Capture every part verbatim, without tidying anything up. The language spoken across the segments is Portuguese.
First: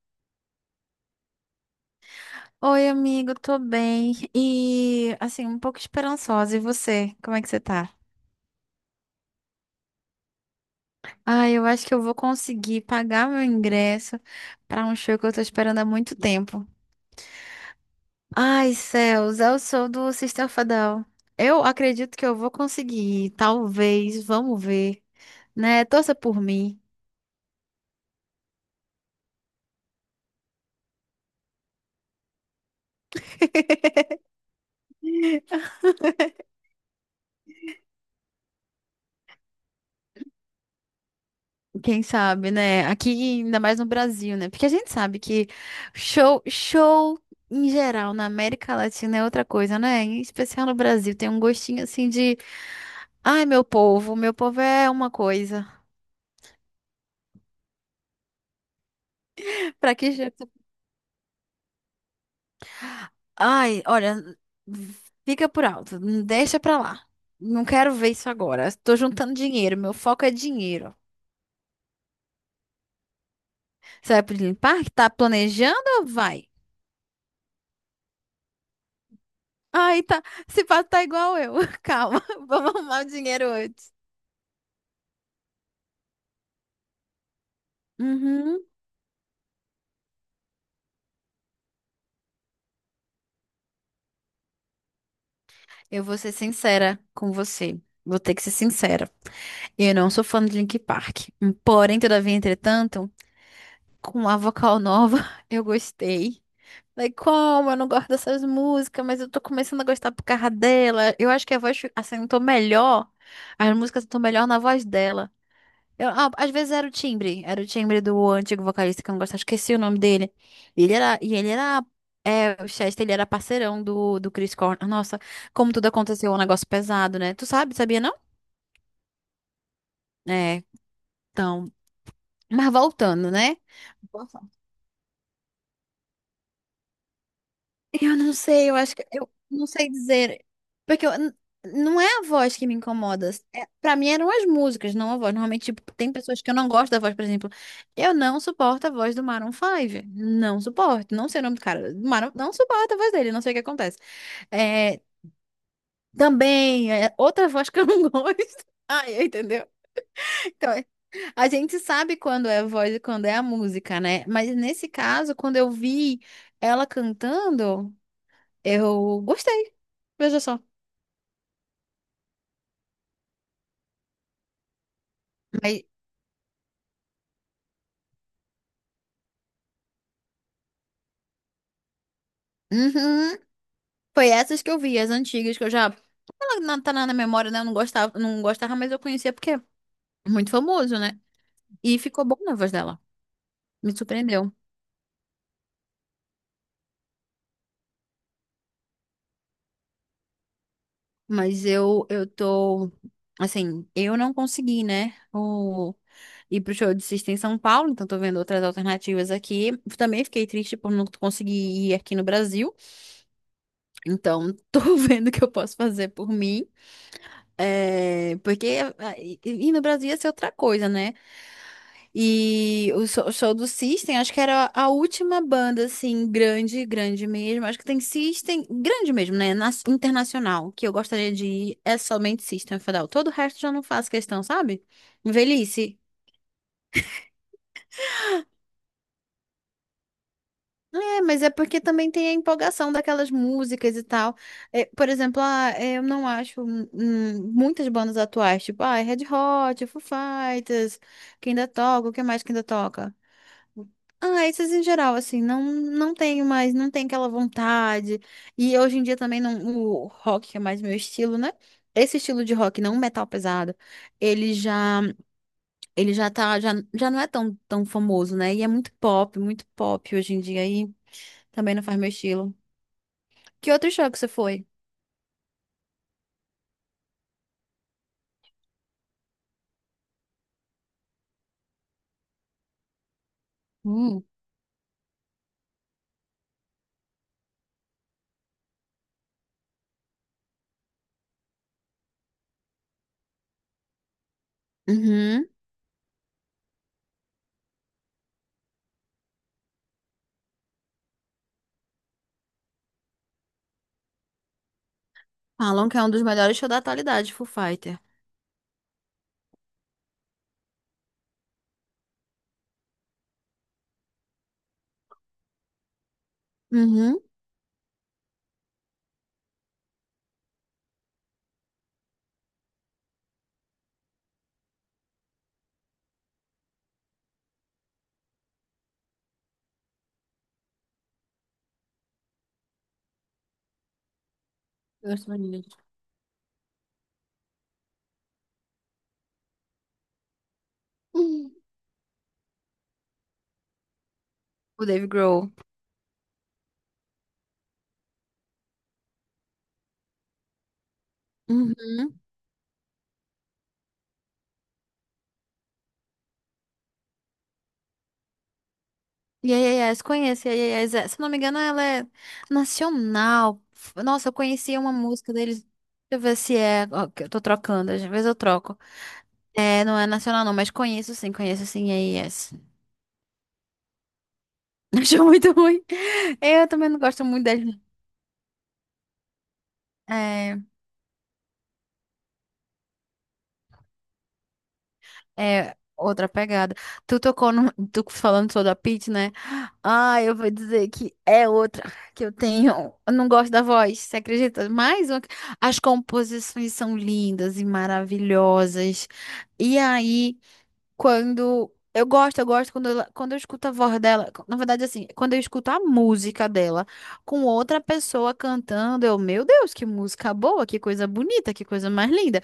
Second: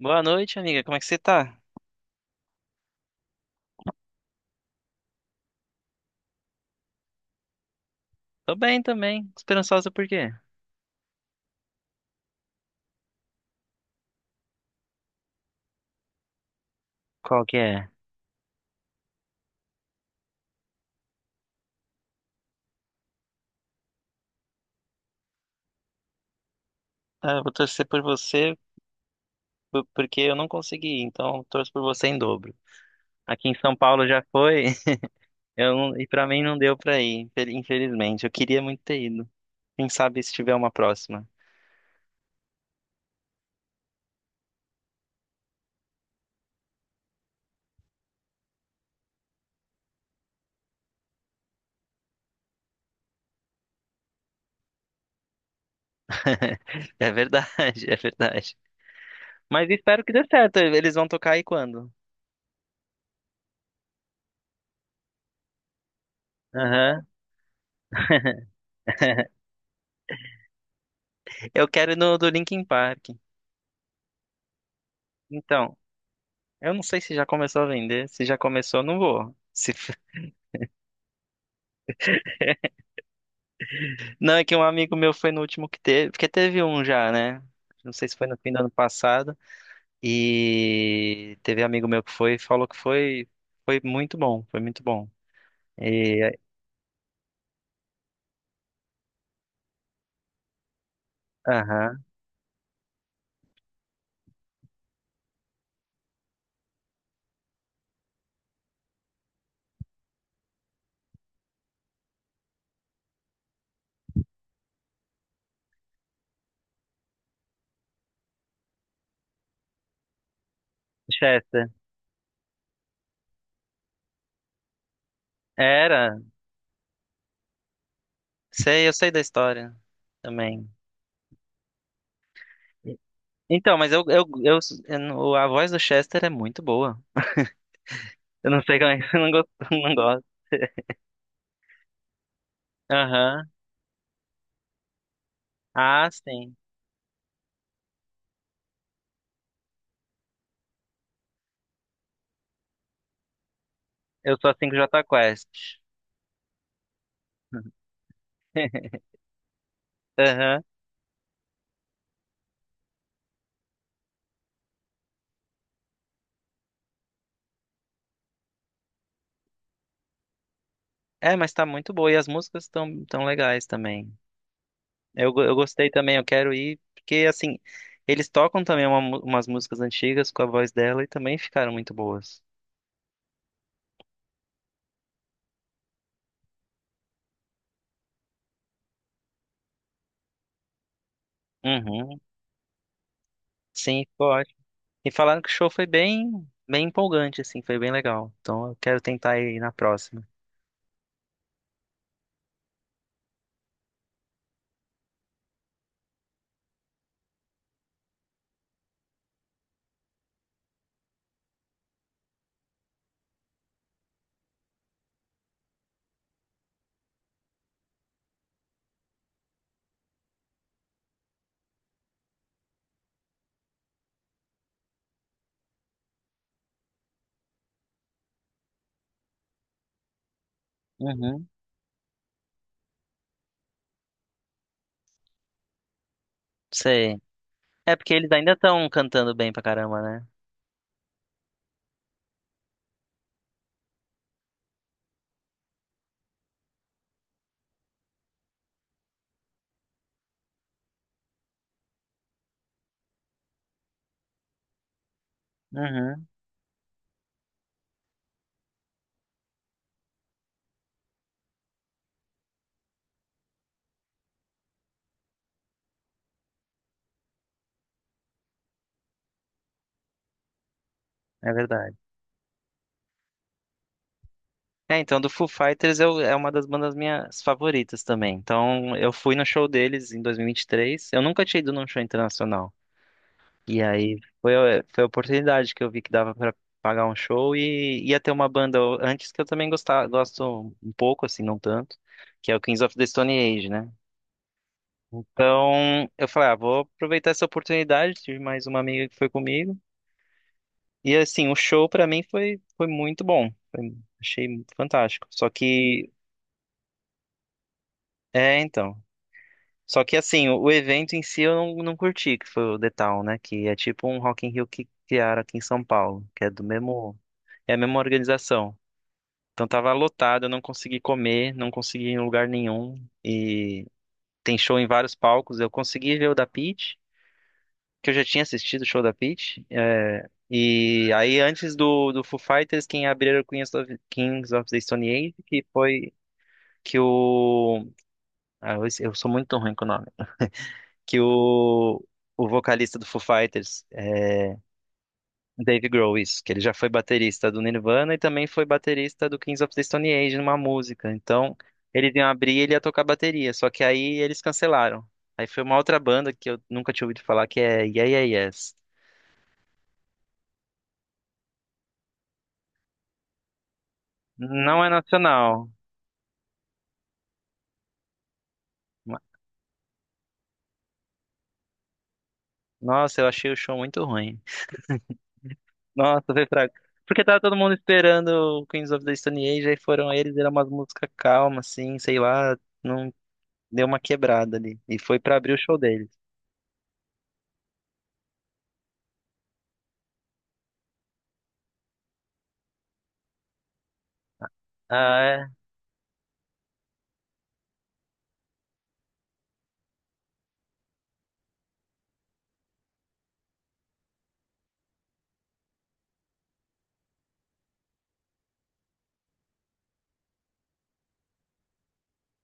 Boa noite, amiga. Como é que você tá? Oi, amigo, tô bem. E assim, um pouco esperançosa. E você? Como é que você tá? Tô bem também. Esperançosa por quê? Ah, eu acho que eu vou conseguir pagar meu ingresso pra um show que eu tô esperando há muito tempo. Qual que é? Ai, céus, eu sou do System of a Down. Eu acredito que eu vou conseguir, talvez, vamos ver, né? Torça por mim. Ah, eu vou torcer por você por- porque eu não consegui ir, então eu torço por você em dobro. Aqui em São Paulo já foi, eu não- e pra mim não deu pra ir, infel- infelizmente. Eu queria muito ter ido. Quem sabe se tiver uma próxima. Quem sabe, né? Aqui, ainda mais no Brasil, né? Porque a gente sabe que show, show em geral na América Latina é outra coisa, né? Em especial no Brasil, tem um gostinho assim de, ai, meu povo, meu povo é uma coisa. É verdade, é verdade. Mas Pra espero que que dê jeito? certo. Eles vão tocar aí quando? Ai, olha, fica por alto, deixa pra lá. Aham. Não quero ver isso agora. Tô juntando dinheiro, meu foco é dinheiro. Eu quero ir no do Linkin Park. Você vai pro Disney Park? Tá Então, planejando? Ou vai. eu não sei se já começou a vender. Se já começou, eu não vou. Se Ai, tá. Se pá, tá igual eu. Calma, vamos arrumar o dinheiro hoje. não, é que um amigo meu foi no último que teve, porque teve um já, né? Não sei se foi no fim do Uhum. ano passado. E teve amigo meu que foi e falou que foi, foi muito bom, foi muito bom. Eu vou ser E sincera com você. Vou ter que ser sincera. Eu não sou fã de Linkin Park. Porém, aham, todavia, entretanto, com a vocal nova, eu gostei. Daí como? Eu não gosto dessas músicas, mas eu tô começando a gostar por causa dela. Eu acho que a voz fi- assentou melhor. As músicas estão melhor na voz dela. Eu, ah, às vezes era o timbre, era o timbre do antigo vocalista que eu não gostava, esqueci o nome dele. E ele era, e ele Chester. era, é, o Chester, ele era parceirão do, do Chris Cornell. Nossa, como tudo Era, aconteceu, é um negócio pesado, né? Tu sabe, sabia não? sei, eu sei da história É, também. então, mas voltando, né? Então, mas eu, eu, eu, eu não- a voz do Chester é muito boa. Eu não Eu não sei, eu sei como acho é que que eu não eu gosto. não sei Não gosto. dizer. Porque eu, n- não é a voz que me incomoda. Aham. É, para mim eram as músicas, não a voz. Normalmente, tipo, Ah, tem pessoas que eu sim. não gosto da voz, por exemplo. Eu não suporto a voz do Maroon cinco. Não suporto. Não sei o nome do cara. Do Maroon, não suporto a voz dele, não sei o que acontece. Eu sou assim com É, Jota Quest. também, é outra voz que eu não gosto. Ai, entendeu? Aham. Então, é- a gente sabe quando é a voz e quando é a música, né? Mas nesse caso, quando eu vi ela cantando. Eu gostei. Veja só. É, mas tá muito boa. E as músicas estão tão tão legais também. Eu, go- eu Mas, gostei também, eu quero ir, porque assim, eles tocam também uma mu- umas músicas antigas com a voz dela e também ficaram muito boas. uhum, foi essas que eu vi, as antigas que eu já. Ela não tá na na memória, né? Eu não gostava, não gostava, mas eu conhecia porque é muito famoso, né? E Uhum, ficou bom na voz dela. Me sim, ficou surpreendeu. ótimo. E falaram que o show foi bem, bem empolgante, assim, foi bem legal. Então eu quero tentar ir na próxima. Mas eu, eu tô. Assim, eu não consegui, né? O... Ir pro show de Sista em São Paulo, então tô vendo outras alternativas aqui. Também fiquei triste por não conseguir ir aqui no Brasil, então tô vendo o que eu posso fazer por mim. É, porque ah, e e no Brasil ia ser outra coisa, né? E o show, o show do System, acho que era a última banda, assim, grande, grande mesmo. Acho que tem System, grande mesmo, né? Na- internacional, que eu gostaria de Uhum, ir, é somente System of a Down. Todo o resto já não faço questão, sabe? Velhice. sei. É porque eles ainda estão cantando bem pra caramba, né? É, mas é porque também tem a empolgação daquelas músicas e tal. É, por exemplo, ah, é, eu não acho hum, hum, muitas bandas atuais, tipo, ah, Red Hot, Foo Fighters, que ainda toca, o que mais que ainda toca? Ah, esses em geral, assim, não, não Uhum, tenho mais, não tem aquela vontade. E hoje em dia também não, o rock, que é mais meu estilo, né? Esse estilo de rock, não metal pesado, ele já, ele já tá, já, já não é tão, tão famoso, né? E é muito pop, muito pop hoje em dia, e é também não verdade. faz meu estilo. Que outro show que você foi? É, então do Foo Fighters eu, é uma das bandas minhas favoritas também. Então eu fui no show deles em dois mil e vinte e três. Eu nunca tinha ido num show internacional. E aí Hum. foi, a- foi a oportunidade que eu vi que dava pra pagar um show e ia ter uma banda antes que eu também gostava, gosto um pouco, assim, não tanto, que é o Kings of the Stone Age, né? Uhum. Então eu falei, ah, vou aproveitar essa oportunidade, tive mais uma amiga que foi comigo. E assim, o show pra mim foi, foi muito bom. Foi- achei fantástico. Só Falam que é que, um dos melhores shows da atualidade, Foo Fighter. é, então. Só que assim, o, o evento em si eu não, não curti, que foi o The Town, né? Que é tipo um Rock in Rio que criaram aqui em São Paulo, que é do mesmo. Uhum. É a mesma organização. Então tava lotado, eu não consegui comer, não consegui ir em lugar nenhum. E tem show em vários palcos. Eu consegui ver o da Pitty, que eu já tinha assistido o show da Pitty. É, e aí antes do, do Foo Fighters, quem abriu era o Queens of, Kings of the Stone Gosto Age, que muito. foi que o... Ah, eu, eu sou muito ruim com o nome. Que Uhum. o, o vocalista do Foo Fighters... é, O Dave Grohl. Dave Grohl, isso, que ele já foi baterista do Nirvana e também foi baterista do Kings of the Stone Age numa música. Então, eles Uhum. iam abrir e ele ia tocar bateria, só que aí eles cancelaram. Aí foi uma outra banda que eu nunca tinha ouvido falar, que é Yeah Yeah Yes. Yes, conheço. Yes, se não me engano, ela é nacional. F- Nossa, eu conhecia Não é uma música deles. Deixa nacional. eu ver se é. Ó, que eu tô trocando, às vezes eu troco. Ma- É, não é nacional, não, mas conheço sim, conheço sim. Yes. Nossa, eu achei o show muito ruim. Acho muito ruim. Nossa, foi Eu fraco. também não Porque gosto tava muito todo mundo deles. esperando o Kings of the Stone Age, aí foram eles, era É, uma música calma, assim, sei lá, não deu uma quebrada ali. E foi pra abrir o show é deles. outra pegada. Tu tocou no, tu falando sobre a Pitty, né? Ah, eu vou dizer que é outra que eu tenho. Eu não gosto da voz, você acredita? Mais uma. Ah, Que... é? As composições são lindas e maravilhosas. E aí, quando eu gosto, eu gosto quando ela- quando eu escuto a voz dela, na verdade assim, quando eu escuto a música dela com outra pessoa cantando, eu, meu Deus, que música boa, que coisa bonita, que coisa mais linda.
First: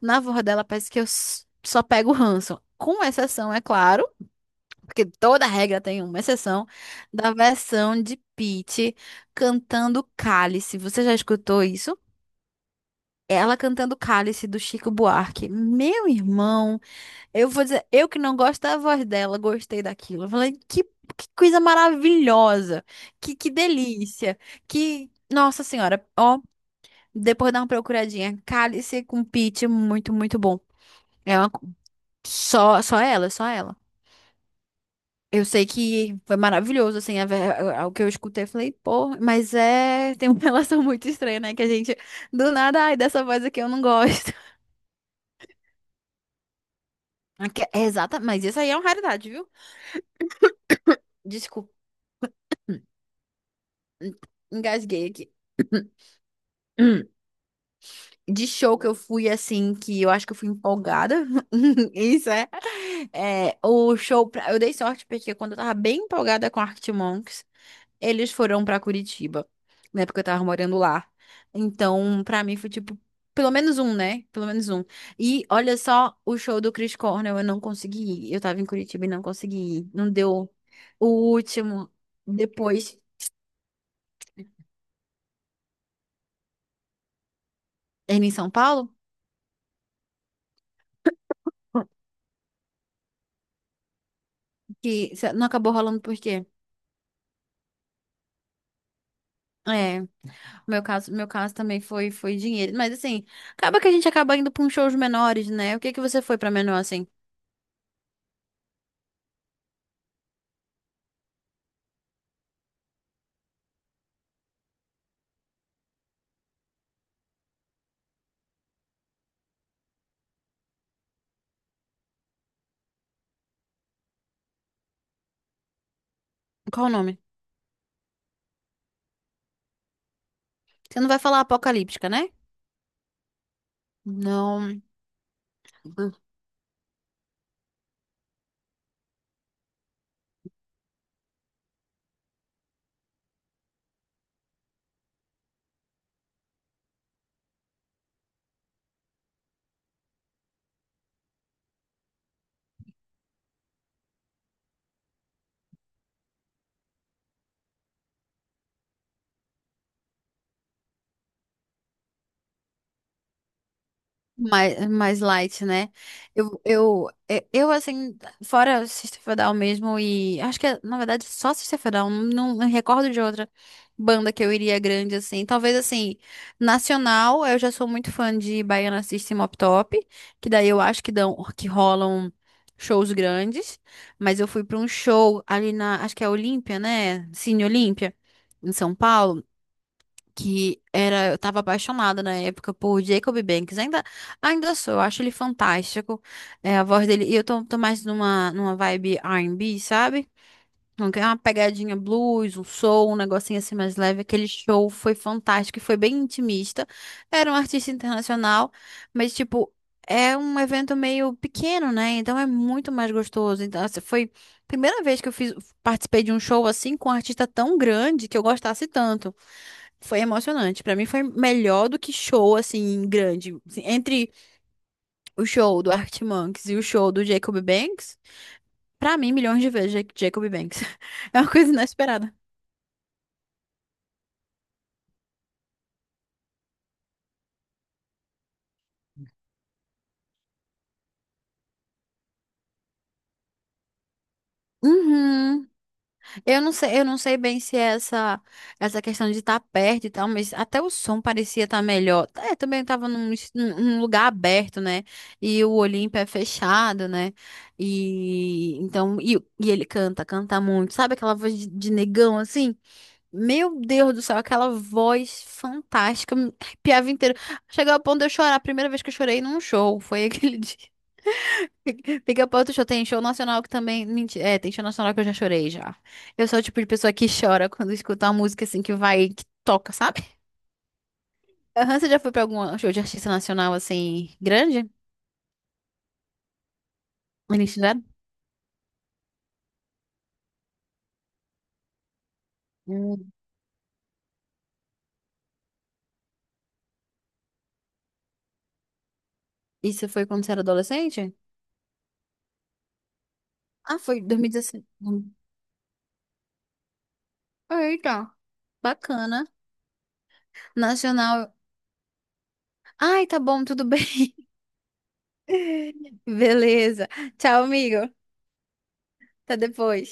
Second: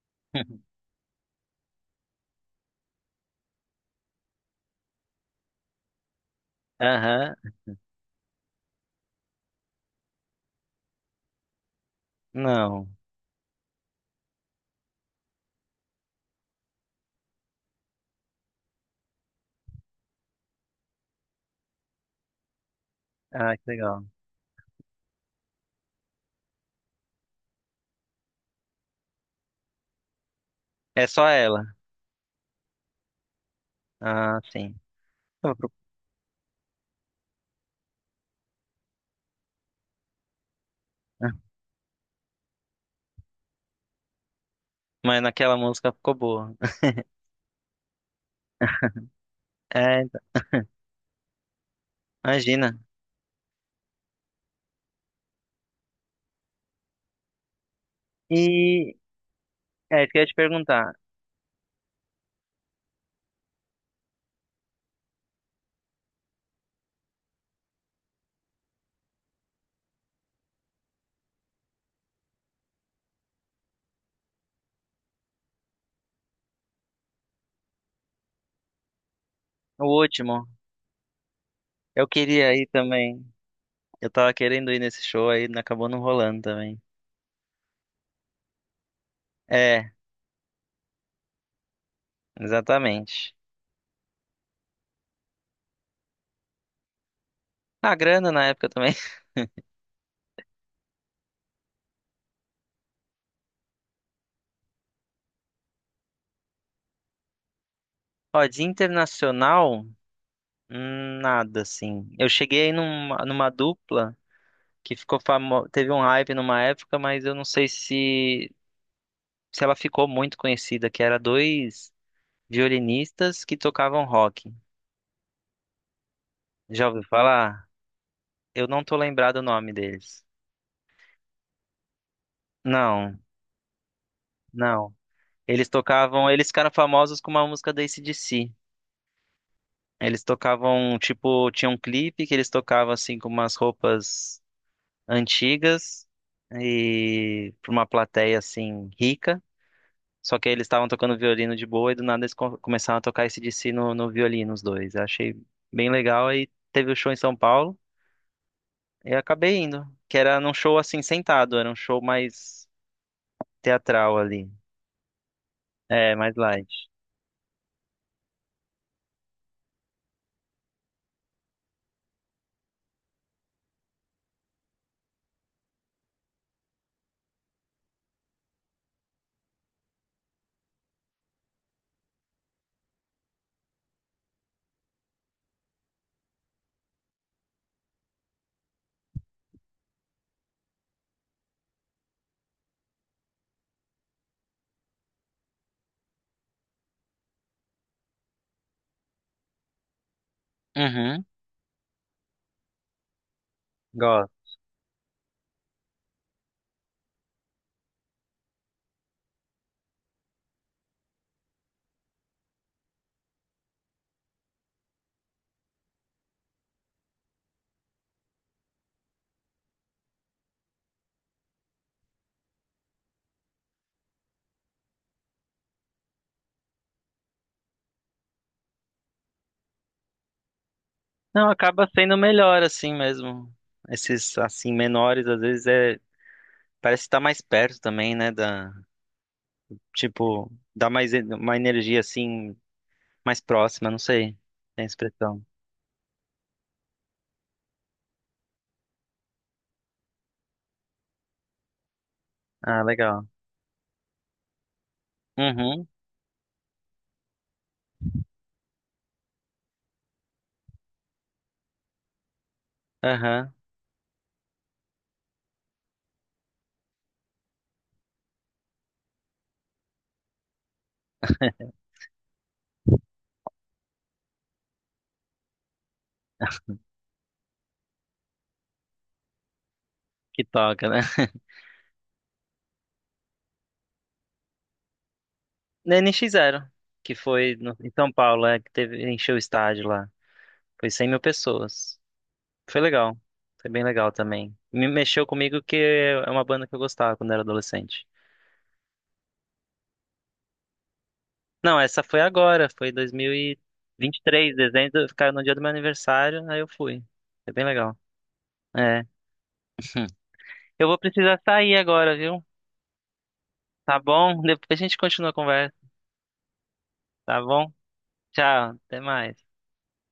Na voz dela parece que eu s- só pego o ranço. Com exceção, é claro, porque toda regra tem uma exceção, da Aham, versão de Pitty cantando Cálice. Você já escutou isso? não. Ela cantando Cálice do Chico Buarque. Meu irmão, eu vou dizer, eu que não gosto da voz dela, gostei daquilo. Eu falei, que, que coisa maravilhosa, que, que Ah, que legal. delícia, que. Nossa Senhora, ó, depois dá uma procuradinha. Cálice com Pitty, muito, muito bom. É só É uma... ela. Só, só ela, só ela. Ah, sim. Eu Tava sei preocupada. que foi maravilhoso, assim, a, ver- a- o que eu escutei, eu falei, pô, mas é, tem uma relação muito estranha, né, que a gente, do nada, ai, dessa voz aqui eu não gosto. Mas naquela música ficou boa. Aque- É exata, mas isso aí é uma raridade, viu? É, então, Desculpa, imagina. engasguei aqui. Hum, de show que eu E fui, assim, que é, eu isso que eu acho que te eu fui perguntar. empolgada, isso é, é, o show, pra- eu dei sorte, porque quando eu tava bem empolgada com Arctic Monkeys, eles foram pra Curitiba, na época eu tava morando lá. Então, pra mim foi tipo, pelo menos um, né? Pelo menos um. E olha só, o show do Chris Cornell eu não consegui ir. Eu tava em Curitiba e não consegui O ir. Não deu último, o último. eu queria ir Depois, também. Eu tava querendo ir nesse show aí, não- acabou não rolando também. ele em São Paulo, É, exatamente. que se- não acabou rolando por quê? A grana na época também. É, meu caso, meu caso também foi foi dinheiro, mas assim, acaba que a gente acaba indo pra uns shows menores, né? O que que você foi pra menor assim? Ó, de internacional, hum, nada assim. Eu cheguei numa, numa dupla que ficou famosa, teve um hype numa época, mas eu não sei se se ela ficou muito conhecida, que era dois violinistas que tocavam rock. Qual Já o ouviu nome? falar? Eu não tô lembrado o nome deles. Você não vai falar Apocalíptica, né? Não, Não. não. Eles tocavam, eles ficaram famosos com uma música da A C/D C. Eles tocavam, tipo, tinha um clipe que eles tocavam assim com umas roupas antigas e pra uma plateia assim rica. Só que aí eles estavam tocando violino de boa e do nada eles co- começaram a tocar A C/D C no, no violino, os dois. Eu achei bem legal e teve o show em São Paulo. Eu acabei indo, que era num show assim sentado, era um show mais teatral ali. Mais, mais light, né? É, mais Eu, light. eu, é, eu, assim, fora Sister Fadal mesmo, e acho que, é, na verdade, só Sister Fadal, não, não recordo de outra banda que eu iria grande, assim. Talvez, assim, nacional, eu já sou muito fã de Baiana System Up Top, que daí eu acho que dão, que rolam shows grandes, mas eu fui para um show ali na, acho que é Olímpia, né? Cine Olímpia, em São Paulo que era, eu tava apaixonada na época por Jacob Banks, ainda, ainda sou, eu acho ele fantástico, é, a voz dele, e eu tô, tô mais numa, numa vibe R and B, sabe? Não Uhum, quer uma pegadinha blues, um soul, um negocinho assim mais leve. gosto. Aquele show foi fantástico e foi bem intimista. Era um artista internacional, mas tipo, é um evento meio pequeno, né? Então é muito mais gostoso. Então, assim, foi a primeira vez que eu fiz, participei de um show assim com um artista tão grande que eu gostasse tanto. Foi emocionante. Pra mim foi melhor do que show assim grande. Assim, entre o show do Arctic Monkeys e o show do Jacob Banks, pra mim, milhões de vezes, Jac- Jacob Banks. É Não, uma coisa acaba sendo inesperada. melhor assim mesmo. Esses assim menores às vezes é parece estar mais perto também, né, da tipo, dá mais en- uma energia assim mais próxima, não sei. Tem expressão. Uhum. Eu não sei, eu não sei bem se é essa essa questão de estar perto e tal, mas até o som parecia estar melhor. É, também Ah, estava legal. num, es- num num lugar aberto, né? E o Uhum. Olimpo é fechado, né? E então e, e ele canta, canta muito. Sabe aquela voz de, de negão assim? Aham. Meu Deus do céu, aquela voz fantástica, me arrepiava inteiro. Chegou ao ponto de eu chorar. A primeira vez que eu chorei num show foi aquele dia. Pica-pau do show tem show nacional que também. menti- É, tem show nacional que eu já chorei já. Eu sou o tipo de pessoa que chora quando escuta uma música assim que vai, que toca, sabe? Que toca, né? Aham, você já foi pra algum show de artista nacional assim, grande? Na N X Zero, que foi Eles no- em fizeram? São Paulo, é que teve encheu o estádio lá. Foi cem mil pessoas. Foi legal. Hum. Foi bem legal também. Me mexeu comigo que é uma banda que eu gostava quando era adolescente. Isso foi quando você era adolescente? Não, essa foi agora, foi Ah, foi dois mil e vinte e três, dois mil e dezesseis. dezembro, ficaram Hum. no dia do meu aniversário, aí eu fui. Foi bem legal. Eita, É. bacana. Eu vou precisar Nacional. sair agora, viu? Ai, tá bom, tudo Tá bem. bom? Depois a gente continua a conversa, Beleza. tá Tchau, bom? amigo. Tchau, até mais. Até depois.